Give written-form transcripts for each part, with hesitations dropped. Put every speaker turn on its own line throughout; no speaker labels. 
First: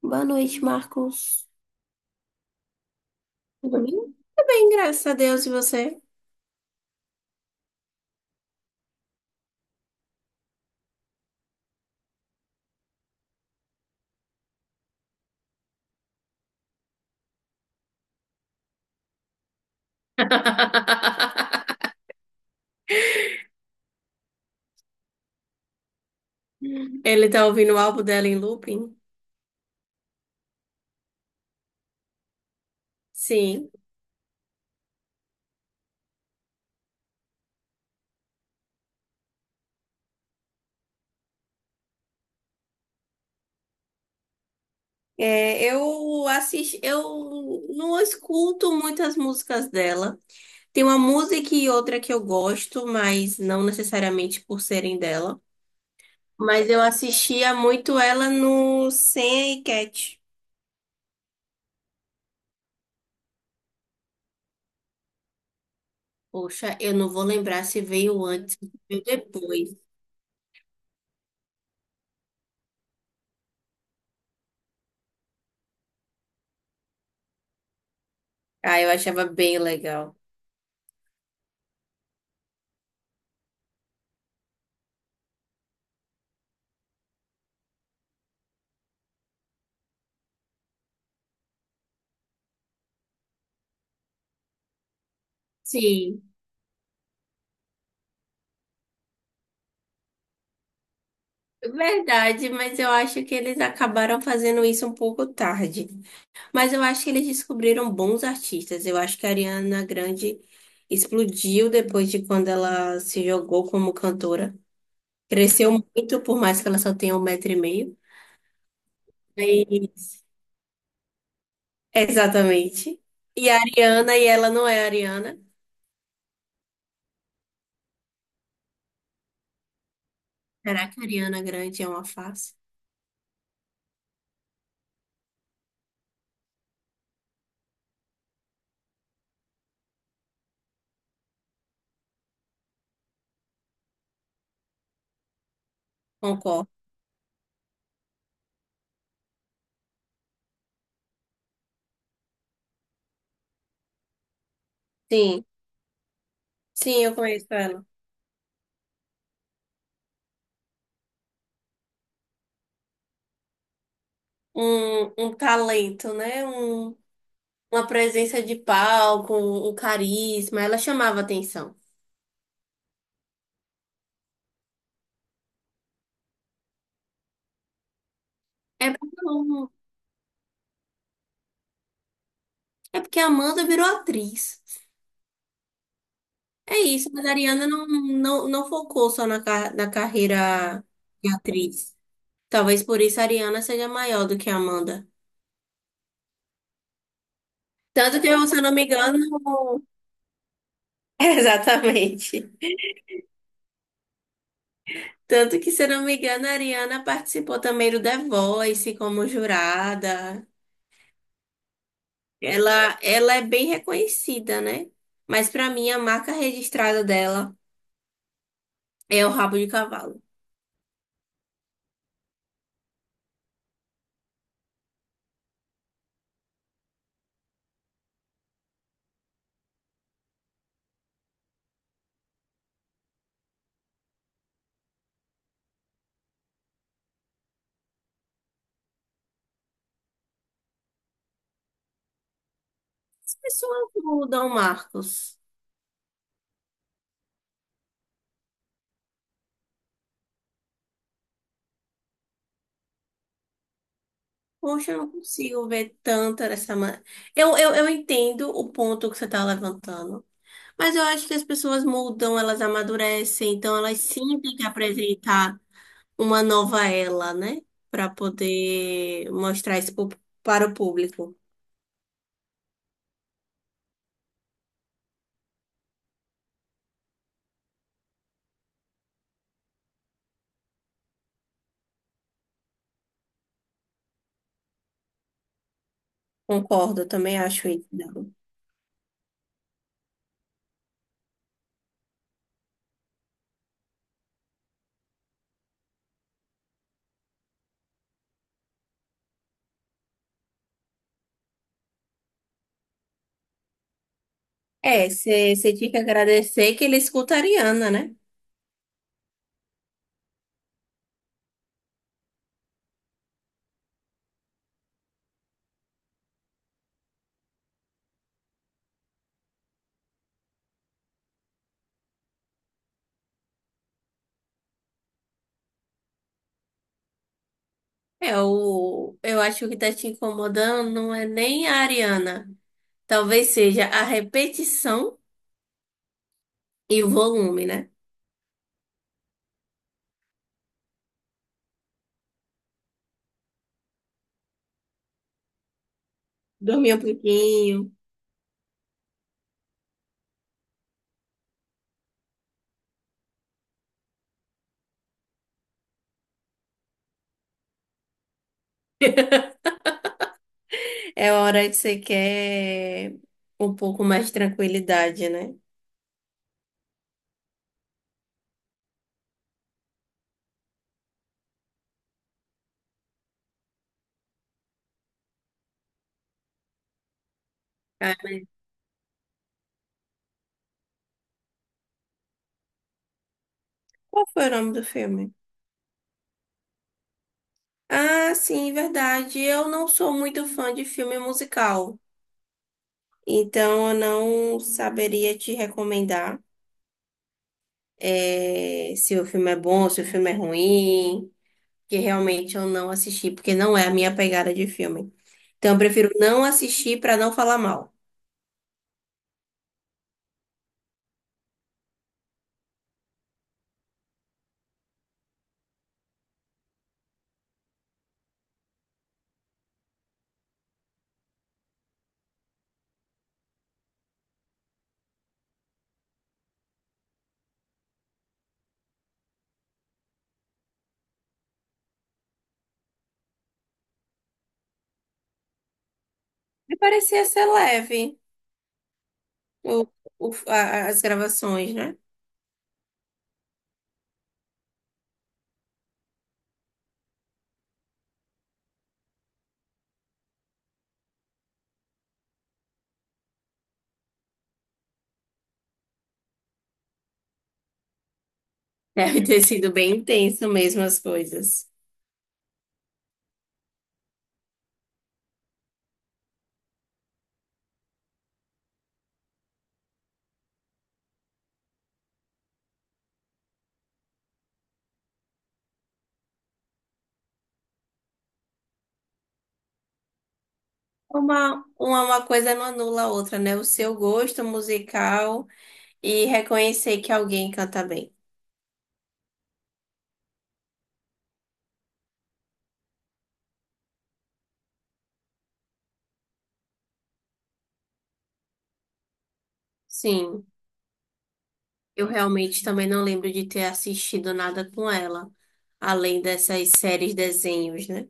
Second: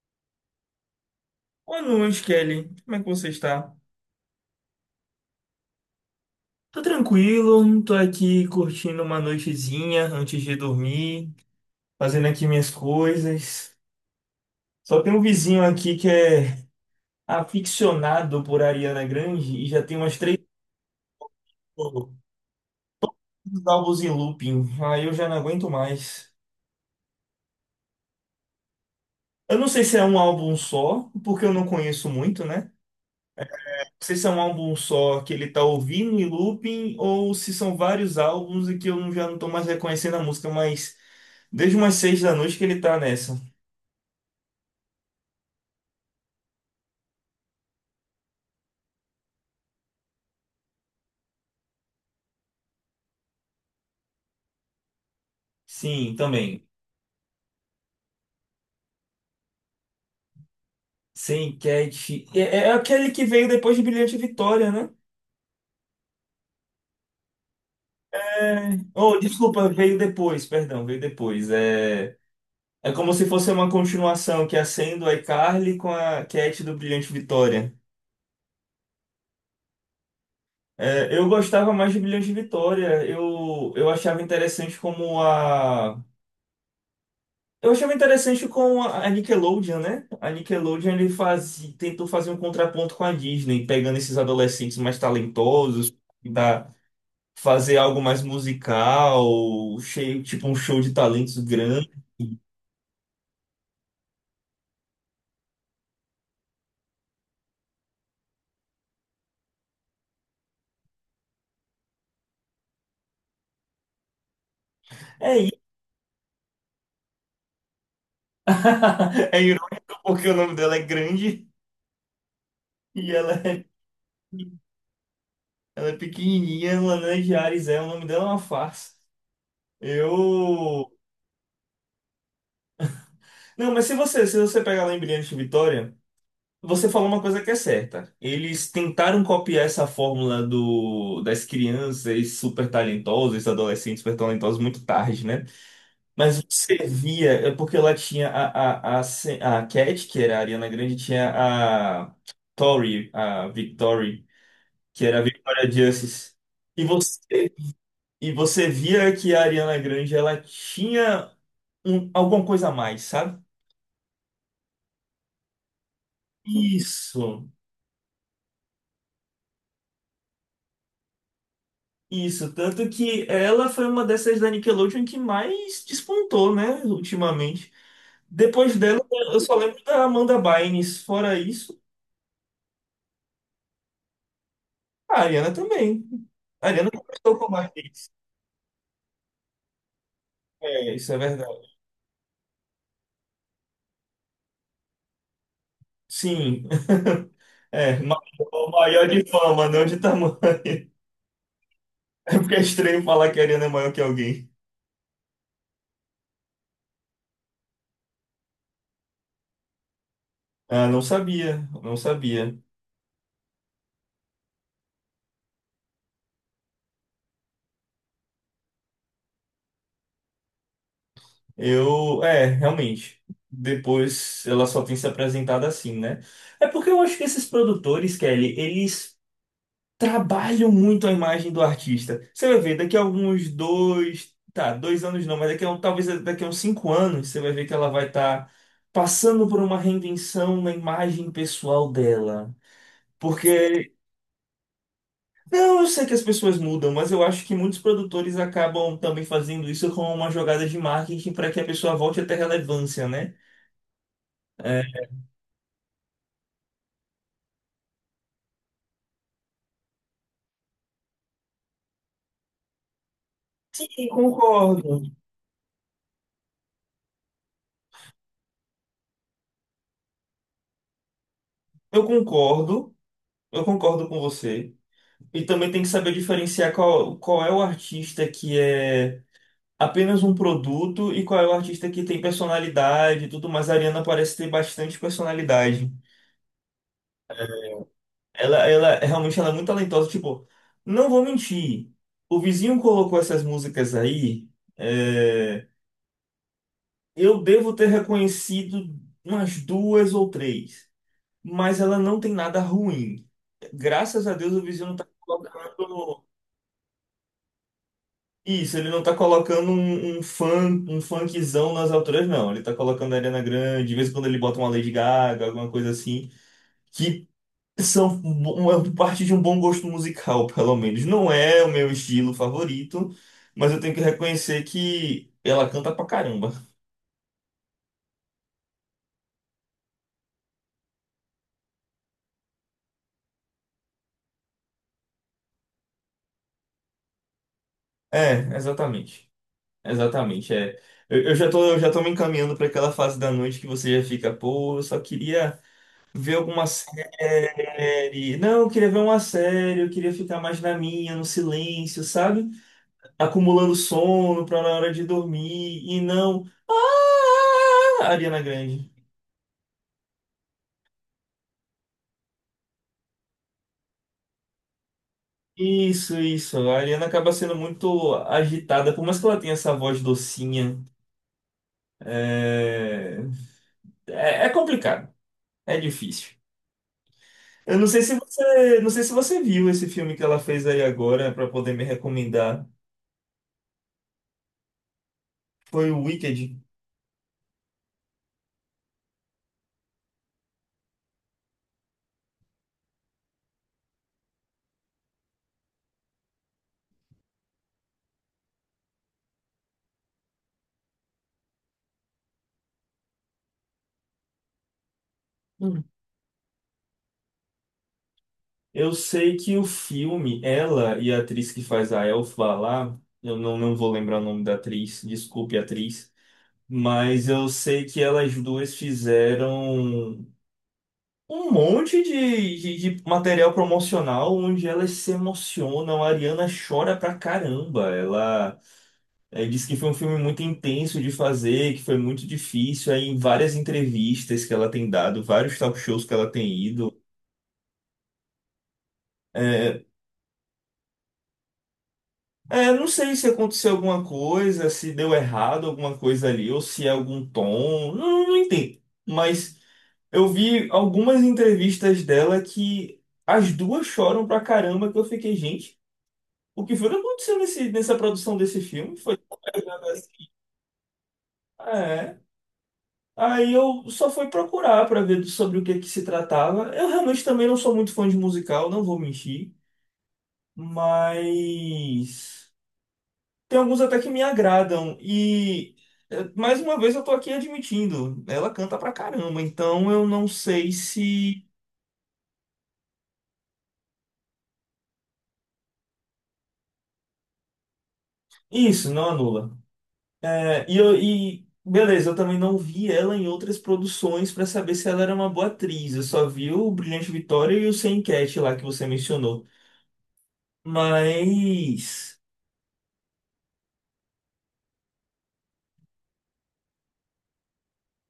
Boa noite, Marcos.
Boa noite, Kelly. Como é que você está?
Tudo bem? Tudo bem, graças a Deus. E você?
Tô tranquilo, tô aqui curtindo uma noitezinha antes de dormir, fazendo aqui minhas coisas. Só tem um vizinho aqui que é aficionado por Ariana Grande e já tem umas três álbuns em looping. Aí eu já não aguento mais.
Ele tá ouvindo o álbum dela em looping?
Eu não sei se é um álbum só, porque eu não conheço muito, né?
Sim.
Se isso é um álbum só que ele tá ouvindo em looping ou se são vários álbuns e que eu não- já não tô mais reconhecendo a música, mas desde umas 6 da noite que ele tá nessa.
É, eu assisto, eu não escuto muitas músicas dela. Tem uma música e outra que eu gosto, mas não necessariamente por serem dela.
Sim, também.
Mas eu assistia muito ela no Sam e Cat.
Sem Cat. É aquele que veio depois de Brilhante Vitória, né?
Poxa, eu não vou lembrar se veio antes ou
Oh, desculpa,
depois.
veio depois, perdão, veio depois. É, é como se fosse uma continuação que acende o iCarly com a Cat do Brilhante Vitória.
Ah, eu achava bem legal.
É, eu gostava mais de Brilhante Vitória. Eu achava interessante com a Nickelodeon, né? A Nickelodeon ele faz, tentou fazer um contraponto com a Disney, pegando esses adolescentes mais talentosos,
Sim.
tentar fazer algo mais musical, cheio, tipo um show de talentos grande.
Verdade, mas eu acho que eles acabaram fazendo isso um pouco tarde. Mas eu acho que eles descobriram bons artistas. Eu acho que a Ariana Grande explodiu depois de quando ela se jogou como cantora.
É isso.
Cresceu muito, por mais que ela só tenha 1,5 m.
É irônico
Mas-
porque o nome dela é grande
Exatamente.
e ela
E a
é,
Ariana, e ela não é a Ariana.
ela é pequenininha, Lana de Ares é, o nome dela é uma farsa.
Será
Eu.
que a Ariana Grande é uma face?
Não, mas se você pegar lá em Brilhante Vitória. Você falou uma coisa que é certa. Eles tentaram copiar essa fórmula das crianças super talentosas, adolescentes super talentosos, muito tarde, né?
Concordo.
Servia, é porque lá tinha a Cat, que era a Ariana Grande, tinha a Tori, a Victory, que era a
Sim,
Victoria Justice. E
sim, eu conheço
você,
ela.
e você via que a Ariana Grande, ela tinha alguma coisa a mais, sabe?
Um talento, né? Um
Isso.
uma presença de palco, um carisma, ela chamava atenção.
Isso, tanto que ela foi uma dessas da Nickelodeon que mais despontou, né, ultimamente. Depois
É
dela,
porque,
eu só
o-
lembro da Amanda Bynes. Fora isso,
é porque a Amanda virou atriz.
a Ariana também. A
É
Ariana
isso, mas a
começou com
Ariana
mais
não,
hits.
não, não focou só na, na carreira
É, isso é
de
verdade.
atriz. Talvez por isso a Ariana seja maior do que a Amanda.
Sim. É,
Tanto que, se eu não me
maior
engano.
de fama, não de tamanho. É
Exatamente.
porque é estranho falar que a Ariana é maior que alguém.
Tanto que, se eu não me engano, a Ariana participou também do The Voice como jurada.
Ah, não sabia, não sabia.
Ela é bem reconhecida, né? Mas para mim, a marca registrada dela. É o rabo de cavalo.
Eu, é, realmente. Depois ela só tem se apresentado assim, né? É porque eu acho que esses produtores, Kelly, eles trabalham muito a imagem do artista. Você vai ver, daqui a alguns dois, tá, 2 anos não, mas daqui a um, talvez daqui a uns 5 anos, você vai ver que ela vai estar passando por uma reinvenção na imagem pessoal dela.
As pessoas
Porque,
mudam, Marcos.
não, eu sei que as pessoas mudam, mas eu acho que muitos produtores acabam também fazendo isso como uma jogada de marketing para que a pessoa volte a ter relevância, né? É.
Poxa, eu não consigo ver tanto dessa maneira. Eu entendo o ponto que você está levantando, mas eu acho que as pessoas mudam, elas amadurecem, então elas
Sim,
sim têm que
concordo.
apresentar uma nova ela, né? Para poder mostrar isso para o público.
Eu concordo, eu concordo com você. E também tem que saber diferenciar qual é o artista que é apenas um produto e qual é o artista que tem personalidade e tudo mais. A Ariana parece ter bastante personalidade.
Concordo, eu também acho isso. Débora.
Ela realmente ela é muito talentosa. Tipo, não vou mentir. O vizinho colocou essas músicas aí. É, eu devo ter reconhecido umas duas ou três. Mas ela não tem nada ruim. Graças a Deus o vizinho não tá
É, você tinha que
colocando.
agradecer que ele escuta a Ariana, né?
Isso, ele não tá colocando um funkzão nas alturas, não. Ele tá colocando a Ariana Grande, de vez em quando ele bota uma Lady Gaga, alguma coisa assim, que são uma parte de um bom gosto musical, pelo menos. Não é o meu estilo favorito, mas eu tenho que reconhecer que ela canta pra caramba.
É, eu acho que tá te incomodando não é nem a Ariana. Talvez seja a repetição e o volume, né?
É, exatamente. Exatamente, é. Eu já tô me encaminhando pra aquela fase da noite que você já fica, pô, eu só queria. Ver alguma
Dormir um pouquinho.
série. Não, eu queria ver uma série, eu queria ficar mais na minha, no silêncio, sabe? Acumulando sono pra na hora de dormir e não. Ah, Ariana Grande.
É hora que você quer um pouco mais de tranquilidade, né?
Isso, isso. A Ariana acaba sendo muito agitada, por mais que ela tenha essa voz docinha. É, é complicado, é difícil. Eu não sei se
Ah,
você, não sei se você viu esse filme que ela fez aí agora pra poder me recomendar.
qual foi o nome do filme?
Foi o Wicked.
Ah, sim, verdade. Eu não sou muito fã de filme musical, então eu não saberia te recomendar se o filme é bom, se o filme é ruim, que realmente eu não assisti, porque não é a minha pegada de filme. Então eu prefiro não assistir para não falar mal.
Eu sei que o filme, ela e a atriz que faz a Elfa lá, eu não vou lembrar o nome da atriz, desculpe, atriz, mas eu sei que elas duas fizeram um monte de material promocional onde elas se emocionam. A Ariana chora pra caramba. Ela disse que foi um filme muito intenso de fazer, que foi muito difícil. Aí, em várias entrevistas que ela tem dado, vários talk shows que ela tem
E
ido.
parecia ser leve
é,
o, as gravações, né?
É, não sei se aconteceu alguma coisa, se deu errado alguma coisa ali, ou se é algum tom, não, não entendo. Mas eu vi algumas entrevistas dela que as duas choram pra caramba, que eu fiquei, gente, o que foi que aconteceu nessa produção desse filme? Foi
Deve
tão
ter sido
pesado
bem
assim.
intenso mesmo as coisas.
Ah, É. Aí eu só fui procurar pra ver sobre o que que se tratava. Eu realmente também não sou muito fã de musical, não vou mentir, mas. Tem alguns até que me agradam. E mais uma vez eu tô aqui admitindo, ela canta pra caramba, então eu não sei se.
Uma coisa não anula a outra, né? O seu gosto musical e reconhecer que alguém canta bem.
Isso, não anula. É, e beleza, eu também não vi ela em outras produções pra saber se ela era uma boa atriz. Eu só vi o Brilhante Vitória e o Sem Enquete lá que você mencionou.
Sim, eu
Mas.
realmente também não lembro de ter assistido nada com ela, além dessas séries desenhos, né?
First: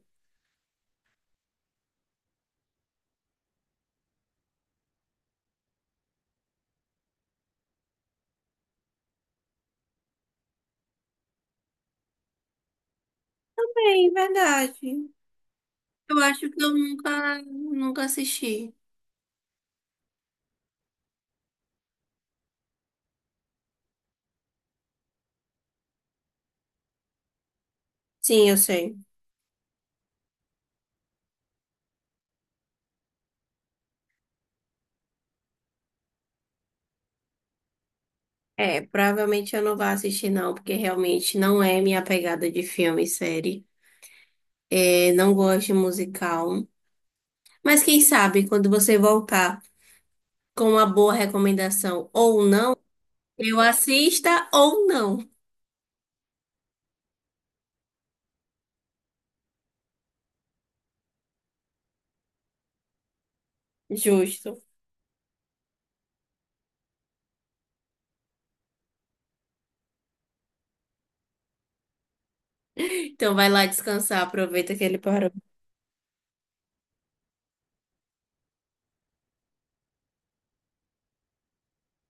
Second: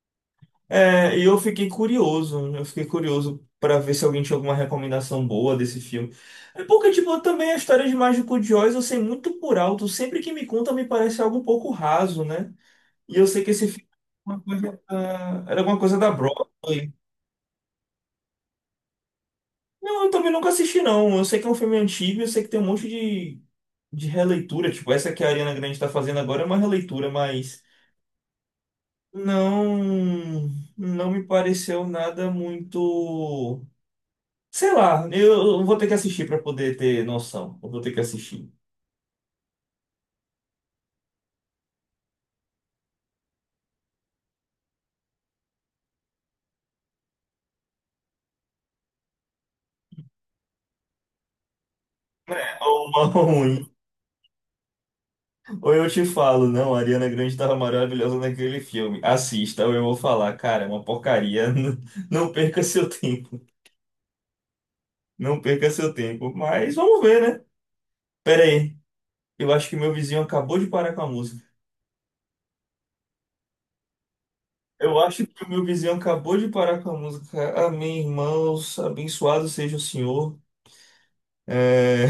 É, e eu fiquei curioso pra ver se alguém tinha alguma recomendação boa desse filme. É porque, tipo, também a história de Mágico de Oz eu sei muito por alto, sempre que me conta me parece algo um pouco raso, né? E eu sei que esse filme
Bem,
é uma coisa
verdade.
era alguma coisa da
Eu acho que eu
Broadway.
nunca, nunca assisti.
Não, eu também nunca assisti, não. Eu sei que é um filme antigo, eu sei que tem um monte de releitura, tipo, essa que a Ariana Grande tá fazendo agora é uma releitura, mas
Sim, eu sei.
não, não me pareceu nada muito. Sei lá, eu vou ter que assistir para poder ter noção. Eu vou ter que assistir.
É, provavelmente eu não vou assistir não, porque realmente não é minha pegada de filme e série. É, não gosto de musical. Mas quem sabe, quando você voltar com uma boa recomendação ou
É
não,
uma
eu
ruim.
assista ou não.
Ou eu te falo, não, a Ariana Grande tava maravilhosa naquele filme. Assista, ou eu vou falar, cara, é uma porcaria. Não, não perca seu tempo.
Justo.
Não perca seu tempo. Mas vamos ver, né? Pera aí. Eu acho que meu vizinho acabou de parar com a música.
Então vai lá descansar, aproveita que
Eu
ele
acho
parou.
que o meu vizinho acabou de parar com a música. Amém, irmãos. Abençoado seja o Senhor. É...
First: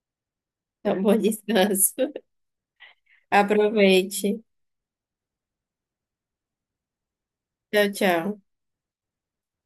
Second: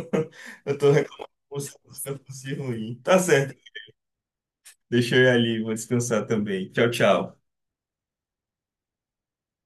Eu tô
Tá bom,
reclamando. Da Música
descanso.
música ruim. Tá certo.
Aproveite.
Deixa eu ir ali, vou descansar também. Tchau, tchau.
Tchau, tchau.